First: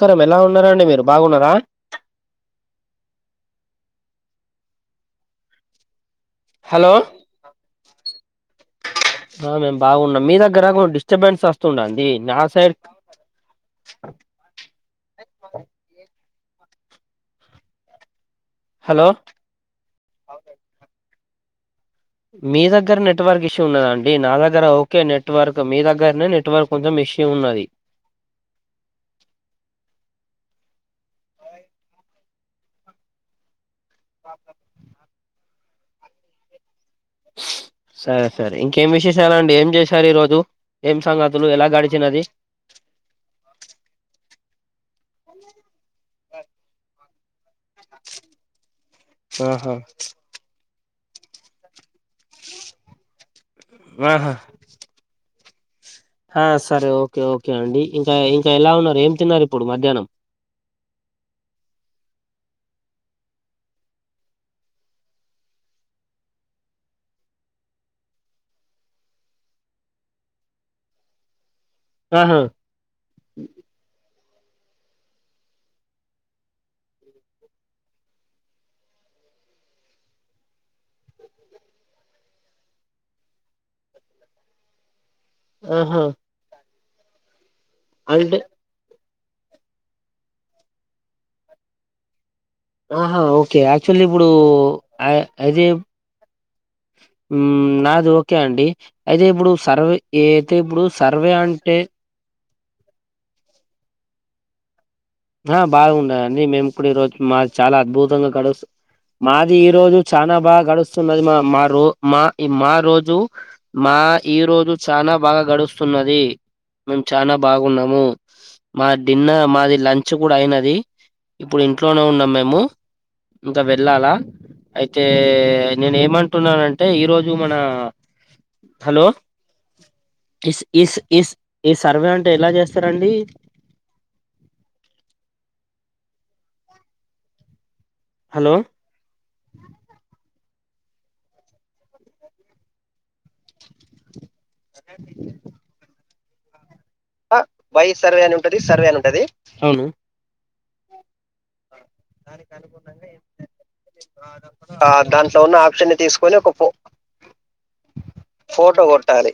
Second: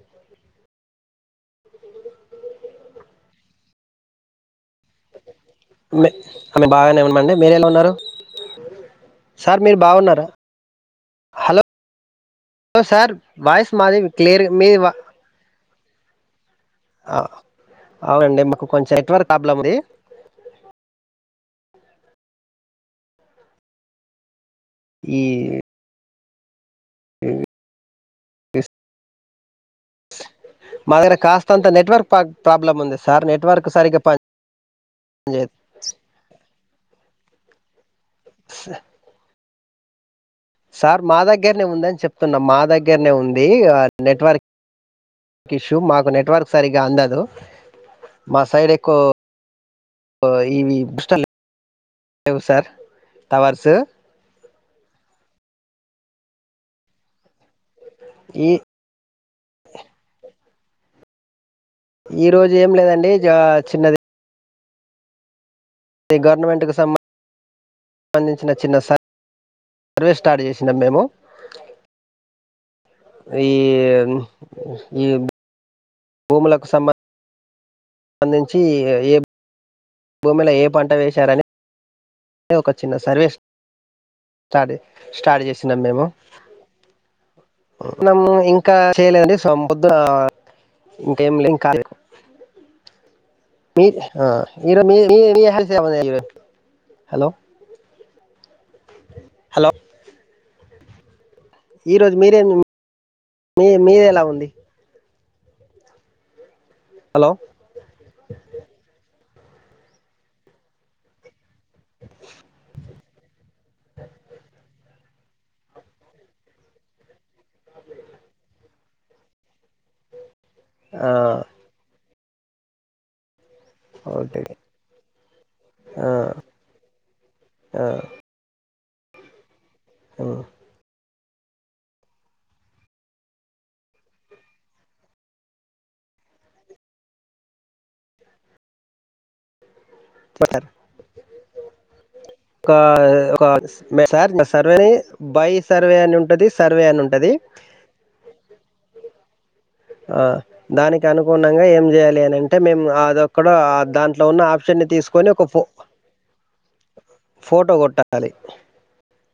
కరం ఎలా ఉన్నారంాండి మీరు బాగున్నారా ఆమె హలో బాగానేమన్నామండి మీర ఎలా ఉన్నారు ఆ సార్ మేం మీరు బాగున్నాం బాగున్నారా మీ దగ్గర కొంచెం డిస్టర్బెన్స్ హలో వస్తుండడి నా సైడ్ సార్ వాయిస్ మాది క్లియర్ మీ ఆ ఆడి నా కొంచెం హలో నెట్వర్క్ ప్రాబ్లంది మీ దగ్గర నెట్వర్క్ ఇష్యూ ఉన్నదండి నా దగ్గర గ ఓకే ఈ నెట్వర్క్ మీ దగ్ర తమ కొంచెం విషయం ఉన్నది మా దగ్గర కాస్త అంత నెట్వర్క్ ప్రాబ్లమ్ ఉంది సార్ నెట్వర్క్ సారికి పా జ స్ సరే సరే ఇంకేం విశేషాలు అండిం చేశారు ఈ రోజు ఏం సార్ మా సంగతులు దగ్గరనే ఎలా ఉందని గడిచినది చెప్తున్నా మా దగ్గరనే ఉంది నెట్వర్క్ క షూ మాకు నెట్వర్క్ సరిగ్గా అందదు మా సైడ్ ఎకు ఆహా ఈవి బుస్తతలే అబ సార్ తవ స ఆహా ఆ సరే ఓకే ఓకే అండి ఇంకా ఈ ఇంకా ఎలా ఉన్నారు ఏం అ చిన్నారిపోడు మధ్యాహ్నం ఈ రోజు ఏం లేదండి జ చిన్నది గవర్నమెంట్కు సంబంధం సంబంధించిన చిన్న సారి సర్వేస్ స్టార్ట్ చేసందాం మేము ఆహా ఈ ఏ భూములకు సంబంధం సంబందించి ఏ భూమిలో ఏ పంట వేశారని అ ఒక చిన్న సర్వేస్ స్రార్ స్టార్ట్ చేసినాం ఆహా మేము నమ్ము అంటే ఇంకా చేయలేదండి సొం పోద్దున ఇంకేం లేం ఇంకా ఆహా ఓ కే యాక్చువల్లీ ఇప్పుడు ఆ, ఈరోజు మీ మీ మీ అదే హ్యాపీ ఏమైంది ఈరోజు? హలో నాది ఓకే అండి అయితే ఇప్పుడు సర్వే ఏ తే ఇప్పుడు సర్ ఈ రోజు మీరే మీ మీదేలా ఉంది ఆ బాగున్నాదండి మేం ఇప్పుడు ఈ రోజు హలో మా చాలా అద్భుతంగా గడుస్తు మాది ఈ రోజు చానా బాగా గడుస్తున్నది మా మా రో మా ఈ మా రోజు మా ఈ రోజు చానా బాగా గడుస్తున్నది, మేము చానా బాగున్నాము, మా డిన్న మాది లం కూడా అయినది ఆ, ఇప్పుడు ఇంట్లోనే ఉన్నమ్ మేము ఇంకా వెళ్ళాలా ఓకే అయితే, నేను ఆ, ఏమంటున్నానంటే ఈ రోజు మన ఆ, hello um. Is is is ఈ సర్వే అంటే ఎలా చేస్తారండి హలో [inaudible] ఒక ఒక మే సార్ సర్వేని బై సర్వే అని ఉ ప్రదేశ్ వై సర్వే అని ఉంటది, సర్వే అని ఉంటది ఆ దానికి అనుగుణంగా ఏం ఎం దానికి చెయ్యాలనంటే మేమ్ అనుగుణంగా ఆదోక్కడ దాంట్లో ఉన్న అప్షన్ ని ఆ తీస్కొని దాంట్లో ఒక ఉన్న ఫో ఆప్షన్ ని తీసుకొని ఒక ఫో ఫోటో కొట్టాలి ఫోటో కొట్టాలి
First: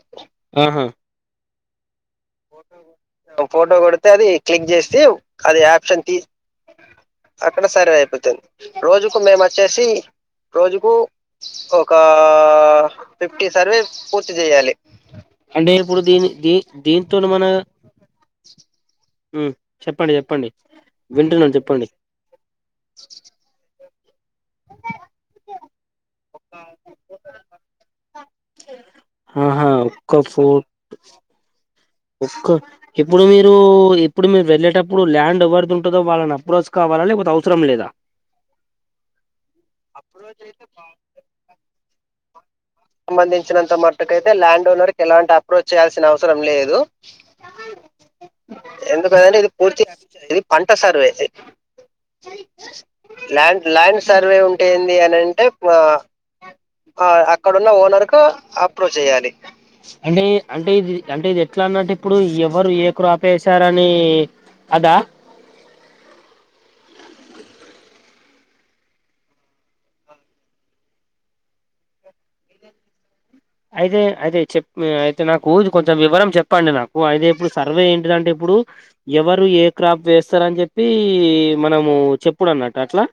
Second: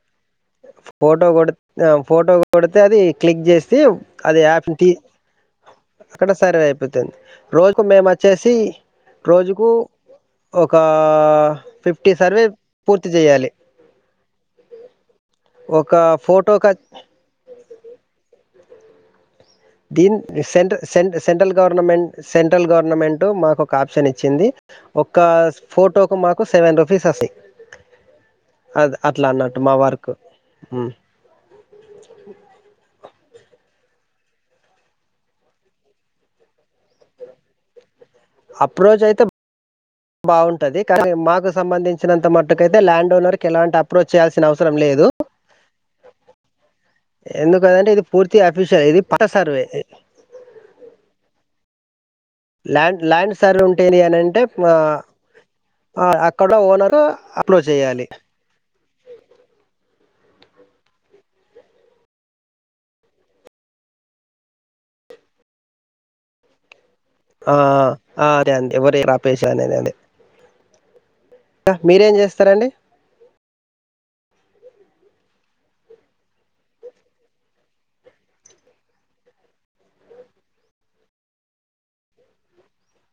ఆహా ఫోటో కొడితే [unintelligible] ఫోటో కొడితే అది క్లిక్ ఫోటో చేసి కొడితే అది యాప్ క్లిక్ ది చేస్తే అది ఆప్షన్ తీ అక్కడ రోజుకు సర్వే మేము అయిపోతుంది వచ్చేసి రోజుకు మేము వచ్చేసి ఒక రోజుకు ఒక ఫిఫ్టీ సర్వే పూర్తి ఫిఫ్టీ చేయాలి సర్వే పూర్తి చేయాలి, ఒక ఫోటోక తోని మన దీ చెప్పండి చెప్పండి సె సెంట్రల్ వింటున్నాను చెప్పండి గవర్నమెంట్ సెంట్రల్ గవర్నమెంట్ మాకు ఒక ఆప్షన్ ఇచ్ చ్చింది ఒక ఫోటో కు మాకు కు సెవెన్ రూపీస్ అస్తాయి, అది అట్లా అన్నట్టు ఆహా మా వర్క్ ఒక్క ఫోర్ ఉమ్. ఒక్క ఇప్పుడు మీరు. ఇప్పుడు మీరు వెళ్ళేటప్పుడు ల్యాండ్ ఎవరి దుంటాదొ వాళ్ళను అప్రోజ్ అడడు. అప్రోచ్ అయితే అప్రోచ్ అయితే బాగుంటది కానీ మాకు సంబంధి. ఇచ్చినత మత్. సంబంధించినంత మట్టుకైతే, ల్యాండ్ అవసరం ఓనర్ కి లేదు ఎలాంటి అప్రోచ్ చేయాల్సిన అవసరం లేదు, ఎందుకదంటే ఇది పూర్తి అఫీషియల్ ఇది పట్ట ఎందుకంటే ఇది సర్వే పూర్తి ఇది పంట సర్వే. ల్యాండ్ ల్యాండ్ సార్ ఉంటేది ల్యాండ్ అని సర్వే అంటే ఉంటే మ ఏంది అని అంటే అ అక్కడ ఓనరు. అ అక్కడ ఉన్న ఓనర్ కు అప్రోచ్ చేయ్యాలి. అంటే అంటే ఇది అంటే ఇది ఎట్లా అన్నట్టు ఇప్పుడు ఎవరు ఏ కురాప ఎసారని అద. ఆ అదే అ ఎవరు ఏ కాప్ వేషరని అని అదే. ఇంకా మీరేం చేస్తారండి. అయితే అయితే చెప్ అయితే నాకు ఇది కొంచెం వివరం చెప్పండి నాకు అయితే ఇప్పుడు సర్వే ఏంటిదంటే ఇప్పుడు, ఎవరు ఏ క్రాప్ వేస్తారని చెప్పి, మనము, చెప్పుడు డన్నట్ల అట్లా.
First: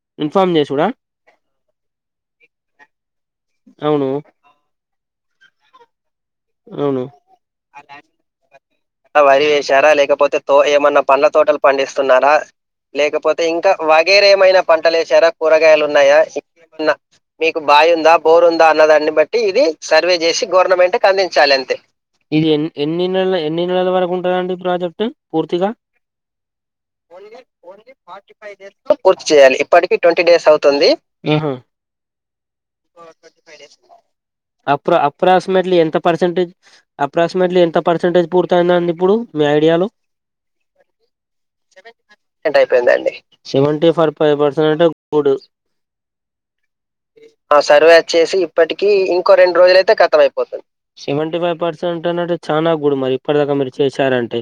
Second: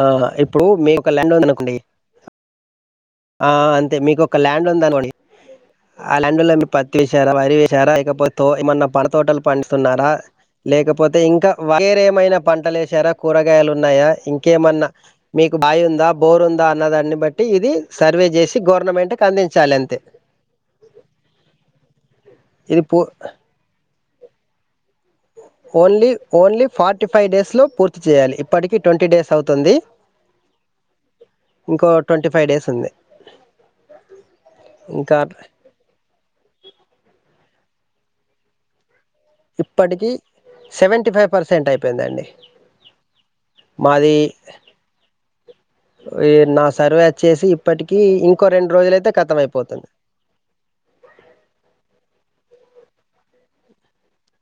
ఆ ఇన్ఫార్మ్ ఇప్పుడు చేసుడా మీ ఒక ల్యాండ్ ఉంది అనుకోండి. ఆ అంతే అవును మీకు ఒక ల్యాండ్ ఉందనుకోండి. ఆ లెండ లో మీరు పత్తి అవును ఎసారా వరి వెసారా ఇకపోతో ఏమన్నా. పనతోటలు వరి వేశారా పండుస్తున్నారా, లేకపోతే తో ఏమన్నా లేకపోతే పండ్ల ఇంకా తోటలు పండిస్తున్నారా వేరేమైనా పంటలు ఎసారా లేకపోతే ఇంకా కూరగాయలు ఉన్నాయా వగేర ఏమైనా ఇంకేమన్నా, పంటలు వేసారా మీకు కూరగాయలు బాయి ఉందా, బోరు ఉందా, అన్న దాన్ని బట్టి ఇది. సర్వే బో చేసి ఉందా అన్న దాన్ని గవర్నమెంట్ కి బట్టి ఇది అందించాలి అంతే సర్వేస్ చే గవర్నమెంట్ అందించాలంతే. ఇది పూ అన్నటివరకుంటుందండి ప్రాజెక్టు. ఉమ్ పూర్తిగా only only forty five days లో పూర్తి చేయాలి ఇప్పటికి ట్వంటీ పూర్తి డేస్ చెయ్యాలి అవుతుంది ఎప్పటికి టోంటి డేస్ అవుతుంది ఉహు ఇంకో ట్వంటీ ఫైవ్ డేస్ ఉంది ఇంకా అప్ర స్మెంటిలి ఎంత పర్సెంట్జి అప్రస్. ఇంనేట్లి ఎంత పసంటేజ్ పూర్. ఇత్తనండి ఇప్పుడు. మీ ఐడియాలు, ఇప్పటికి సెవెంటీ ఫైవ్ పర్సెంట్ అయిపోయిందండి సిమెంట్ అవుపోయిందండి సేవంటి మాది ఫైవ్ పర్సెంట్ అంటే ఉడుస్ ఈ నా సర్వే వచ్చేసి అ సర్వే ఇప్పటికి అచ్చేసి ఇంకో రెండు ఇప్పటికి రోజులైతే ఇంకో కతం రెండు అయిపోతుంది రోజులయితే కతం ఐపోతాది సేవంటి పై పర్సెంట్ అంటే ఏంటంటే చానా కు. ఇప్పుడు మరి. ఇప్పటిదాకా మీరు చేశారండి.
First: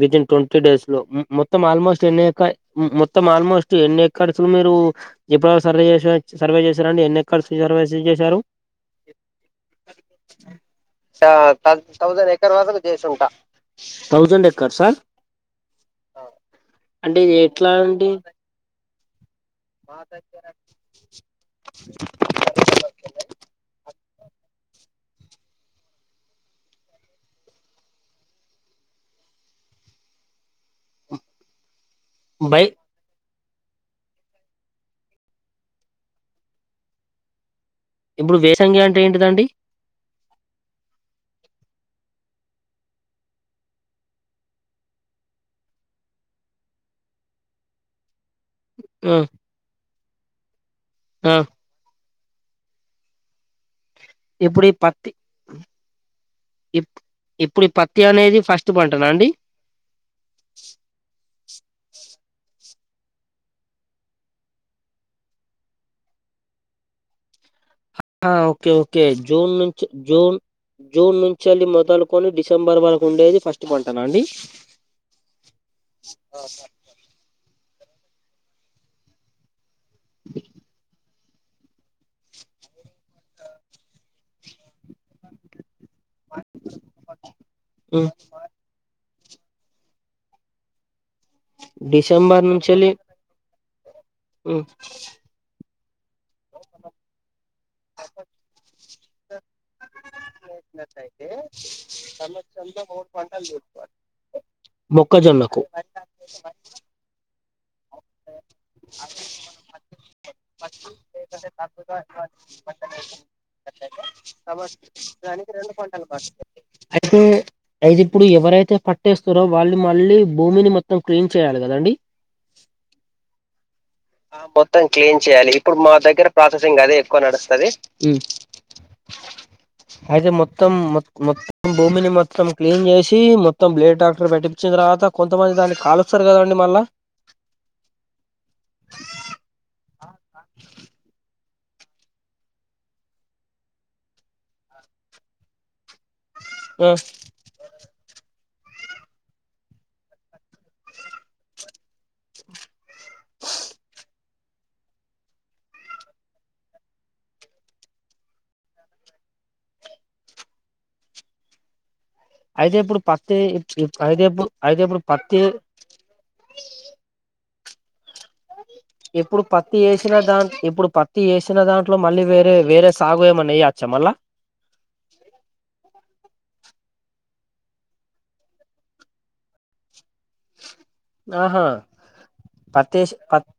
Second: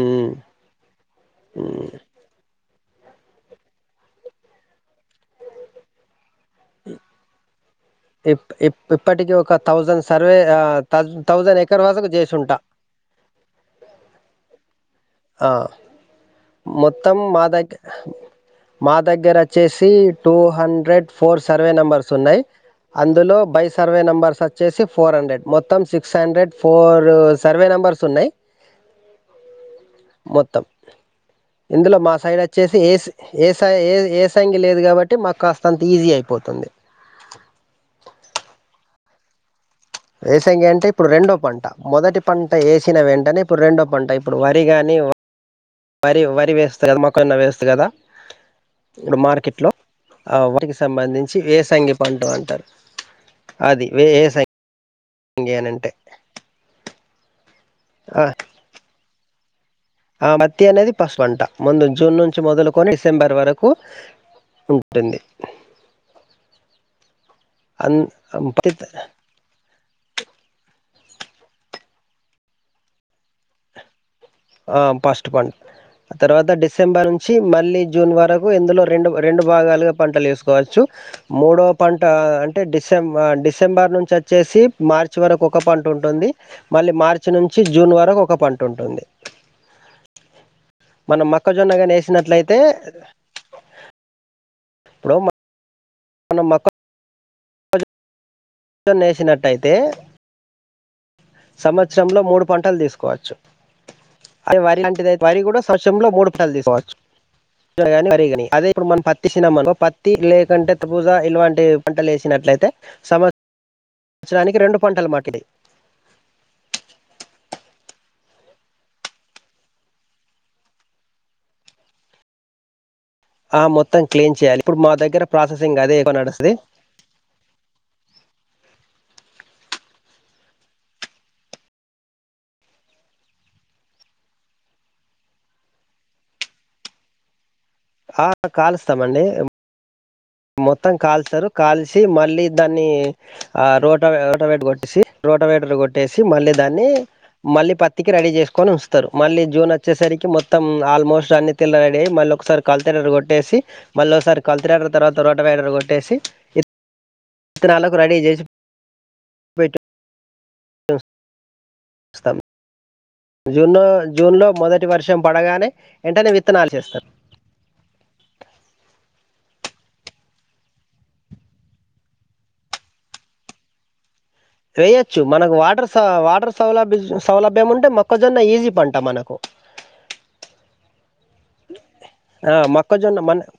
వితిన్ ట్వంటీ డేస్ లో మొత్తం ఉమ్ ఆల్మోస్ట్ ఎన్ని ఎకయ్. మొత్తం ఆల్మోస్ట్ ఎన్ని ఎక్కర్స్లు మీరు ఎప్పుడ సర్వే చేసి న. సర్వే చేశారండి ఎన్నికలు సర్వే. ఇ చేశారు ఇ ఇప్పటిక ఒక థౌజన్ సర్వే థౌజన్ ఎకర్ వసకు థౌజండ్ చేసుంట. ఎకర్ వరకు చేసుంటా థౌజండ్ ఎక్కర్ సా. ఆ అంటే మొత్తము ఇది మా ఎట్లా దగ్గ, అండి మా దగ్గర అచ్చేసి, two hundred four survey numbers ఉన్నాయి, అందులో బై సర్వే నెంబర్స్ అచ్చేసి. ఫోర్ హండ్రెడ్ మొత్తం six hundred four, survey numbers ఉన్నాయి. మొత్తం. ఇందులో మా సైడ్ బై అచ్చేసి ఏసి. ఏసై ఏ ఏ సంగి లేదు కాబట్టి మాకు కాస్త అంత ఈజీ అయిపోతుంది ఇప్పుడు వేసంగి అంటే ఏంటిదండి వేసంగ అంటే ఇప్పుడు రెండో పంట మొదటి పంట వేసిన వెంటనే ఇప్పుడు రెండో పంట ఇప్పుడు వరి కానీ వరి వరి వేస్తు కదా మొక్కన్న వేస్తుంది కదా ఆ ఇప్పుడు మార్కెట్ లో అ వాటికీ ఆ సంబంధించి వేసంగి పంట అంటారు అది ఎప్పుడ ప ఇంగే అనంటే ఇప్పుడు ఈ పత్తి అనేది ఫస్ట్ పంటనా అండి ఆ బతి అనేది పసుపు పంట ముందు జూన్ నుంచి మొదలుకొని డిసెంబర్ వరకు ఉంటుంది అన్ ఓకే పత్తి ఓకే జూన్ నుంచి జూన్ జూన్ నుంచి అళ్ మొదలుకొని డిసెంబర్ వరకు ఉండేది ఫస్ట్ పంటను అండి ఆ ఫస్ట్ పం ఆ తర్వాత డిసెంబర్ నుంచి మళ్ళీ జూన్ వరకు ఇందులో రెండు రెండు భాగాలుగా పంటలు చేసుకోవచ్చు మూడో పంట అంటే డిసెం డిసెంబర్ నుంచి వచ్చేసి మార్చి వరకు ఒక పంట ఉంటుంది మళ్ళీ మార్చి నుంచి జూన్ ఉమ్ వరకు ఒక పంట ఉంటుంది మనం మొక్కజొన్నగాని డిసెంబర్ వేసినట్లయితే నుంచెల్లి ఉమ్ మన మకాం మకాం ప నేసినట్టయితే నేసినట్టయితే సంవత్సరంలో మూడు పంటలు తీసుకోవచ్చు పంటలు చేసుకోవాలి అది వరిలాంటి వరి మొక్కజొన్నకు కూడా సంవత్సరంలో మూడు పంటలు తీసుకోవచ్చు రి అదే ఇప్పుడు మనం పత్తి సినినమ పత్తి లేకుంటే త పూజా ఇలాంటి పంటలు వేసినట్లయితే సమచ్రానికి రెండు పంటలు మాటిది సంవత్సరానికి రెండు పంటలు పండుతాయి అయితే అయితే ఇప్పుడు ఎవరైతే పట్టేస్తారో వాళ్ళు మళ్ళీ భూమిని మొత్తం క్లీన్ చేయాలి కదండి ఆ మొత్త ఆ మొత్తం క్లీన్ చేయాలి ఇప్పుడు మా అదే ఎక్కువ దగ్గర నడుస్తది ప్రాసెసింగ్ అదే ఎక్కువ నడుస్తుంది అయితే మొత్తం మొత్తం భూమిని మొత్తం క్లీన్ చేసి మొత్తం బ్లేడ్ డాక్టర్ పెటిచున్ తర్వాత కొంతమంది దానికి కాలుస్తారు కదండి మళ్ళా ఆ కలుష్టం అండీ మొత్తం కాలుస్తారు కాల్చి మళ్ళీ దాన్ని ఆ రోట రోటవేట కొట్టేసి రోటవేటర్ కొట్టేసి మళ్ళీ దాన్ని మళ్ళీ పత్తికి రెడీ చే కొని వస్తారు, మళ్ళీ జూన్ వచ్చేసరికి మొత్తం ఆల్మోస్ట్ అన్ని తీల్ల రెడ అయ్య మళ్ళీ ఒకసారి కల్థియేటర్ కొట్టేసి, మళ్ళ ఒకసారి కల్థియ తర్వాత రోట రైడర్ కొట్టేసి ఇత్తరాలకు రెడీ చేసి స అయితే ఇప్పుడు పక్ జూన్లో జూన్లో మొదటి వర్షం పత్తి పడగానే వెంటనే విత్తనాలు చేస్తారు ఇప్పుడు పత్తి వేసిన దాన్, ఇప్పుడు పత్తి వేసిన దాంట్లో మళ్ళీ వేరే వేరే సాగు ఏమన్నాయ వేయొచ్చా మల్ళా వేయొచ్చు మనకు వాటర్ వాటర్ సౌల సౌలభ్యం ఉంటే మొక్కజొన్న ఈజీ పంట మనకు ఆహా ఆ పత్తి వేసి మొక్కజొన్న మన పత్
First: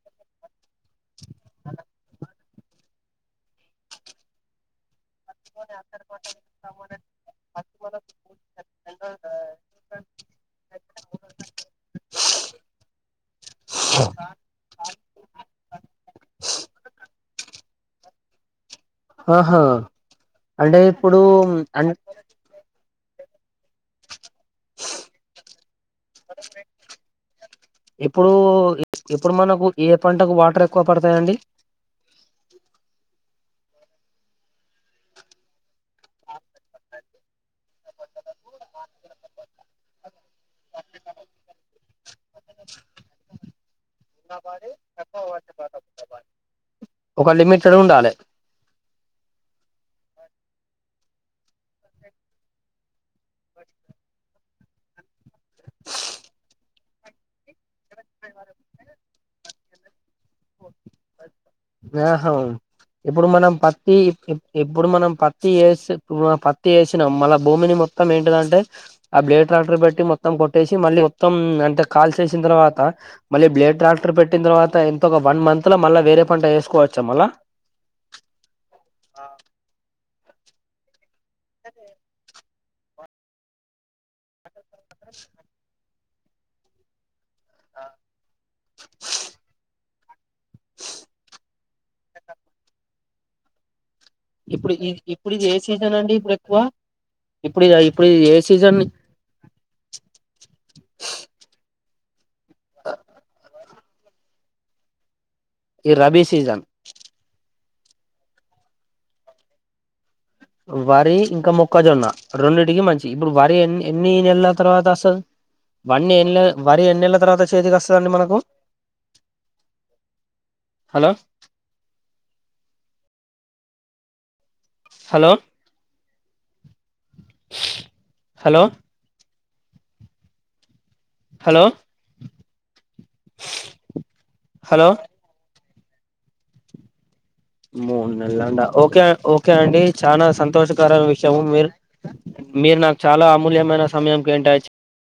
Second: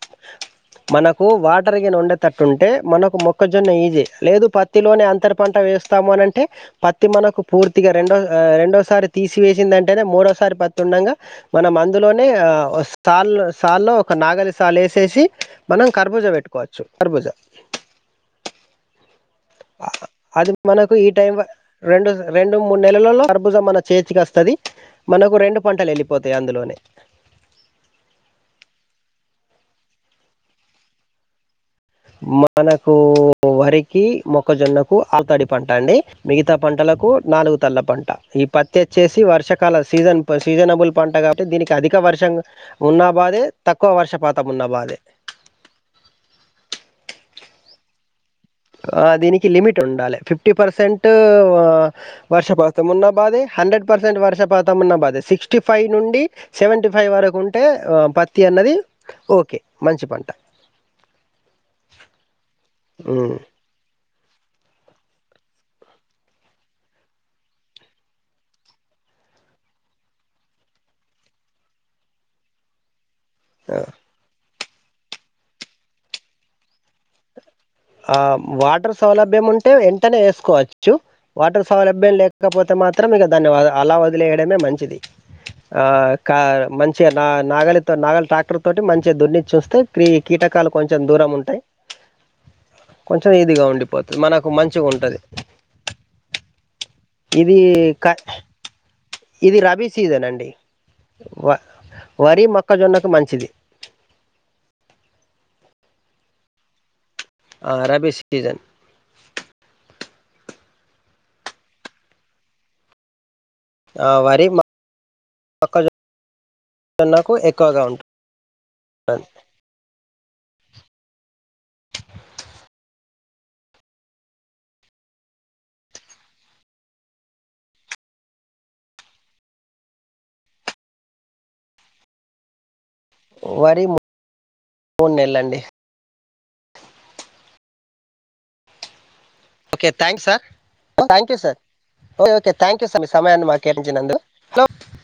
మనకు వాటర్గా ఉండేటట్టుంటే మనకు మొక్కజొన్న ఈజీ లేదు పత్తిలోనే అం పత్తర పంట వేస్తాము అనింటే పత్తి మనకు పూర్తిగా, రెండో రెండోసారి తీసివేసిందింటేనే మూడోసారి పత్తి ఉండగా మనం అందులోనే సాల్ సాల్లో ఒక నాగలి సాాలు వేసేసి మనం కర్బుజ పెట్టుకోవచ్చు కర్బుజ ఆహా అది అంటే మనకు ఈ ఇప్పుడు టై అం రెండు రెండు మూడు నెలలో భజం మన చేతికి వస్తది మనకు రెండు పంటలు వెళ్ళిపోతాయి అందులోనే ఈ ఏ పంటకు వాటర్ ఎక్కువ పడతాయండి మనకు వరికి, మొక్కజొన్నకు, ఆలుతాడి పంట అండి, మిగతా పంటలకు నాలుగు తల్ల పంట ఈ పత్తి వచ్చేసి వర్షకాల సీజన్ సీజనబుల్ పంట కాబట్టి దీనికి అధిక వర్షం ఉన్నా బాధే తక్కువ వర్షపాతం ఉన్న బాధే. [inaudible] లిమిటెడ్ డ ఉండాలే దీనికి లిమిట్ ఉండాలి, ఫిఫ్టీ పర్సెంట్ వర్షపాతం ఉన్న బాధే, హండ్రెడ్ పర్సెంట్ వర్షపాతం ఉన్న బాధే, సిక్స్టీ ఫైవ్ నుండి సెవెంటీ ఫైవ్ వరకు ఉంటే పత్తి అన్నది ఓకే మంచి పంట ఆహా ఎప్పుడు హ్మ్. మన ఈ ఇప్పుడు మనం పత్తి వసిప్పు పత్తి వేసినాం, మళ్ళ భూమిని మొత్తం ఏంటిదంటే ఆ బ్లేడ్ ట్రాక్టర్ బట్టి మొత్తం కొట్టేసి, మళ్ళీ మొత్తం అంటే కాల్చేసిన తర్వాత మళ్ళ ఆ బ్లేడ్ ట్రాక్టర్ పెట్టిన తవాత తా ఒక వన్ మంత్ లో మళ్ళా వేరే పంట వేసుకోవచ్చా మళా ఆ వాటర్ సౌలభ్యం ఉంటే ఎ అనే వేసుకోవచ్చు, వాటర్ సౌలభ్యం లేకపోతే మాత్రం ఇక దాన్ని అలా వదిలేయడమే మం ది ఆ కా మంచి నా నాగలితో నాగ ట్రాక్టర్ తోటి మంచిగా దొడ్ని చూస్తే త్రి కీటకాలు కొంచెం దూరం ఉంటాయి కొంచెం ఇదిగా ఉండి మనకు ఇప్పుడు మంచిగా ఉంటది ఇప్పుడు ఇది ఏ సీజన్ అండి ఇప్పుడు ఎక్కువ ఇది ఇప్పుడు ఇప్పుడు క ఏ సీజన్ ఇది రబీ సీజన్ అండి వరి మొక్కజొన్నకు మంచిది ఈ రబీ సీజన్ ఆ రబీ సీజన్ వరి ఇంకా మొక్కజొన్న రెండిటికి మంచి వరి ఎన్ని ఆ, ఎన్ని వరి నెలల తర్వాత వస్తది. మొక్కజొన్నకు వని వరి ఎన్ని నెలల తర్వాత చేతికి ఎక్కువగా ఉంటుంది వస్తదండి మనకు? హలో హలో హలో హలో వరి మూ హలో మూడు నెల్లండి మూడు నెలలంట ఓకే ఓ ఓకే అండి థ్యాంక్ చానా సార్ సంతోషకర థ్యాంక్ యూ విషయము సార్ మీరు ఓకే ఓకే థ్యాంక్ మీరు యూ నాకు సార్ మీ చాలా సమయాన్ని మాకు అమూల్యమైన సమయం కేటాయించినందుకు కేటాయించా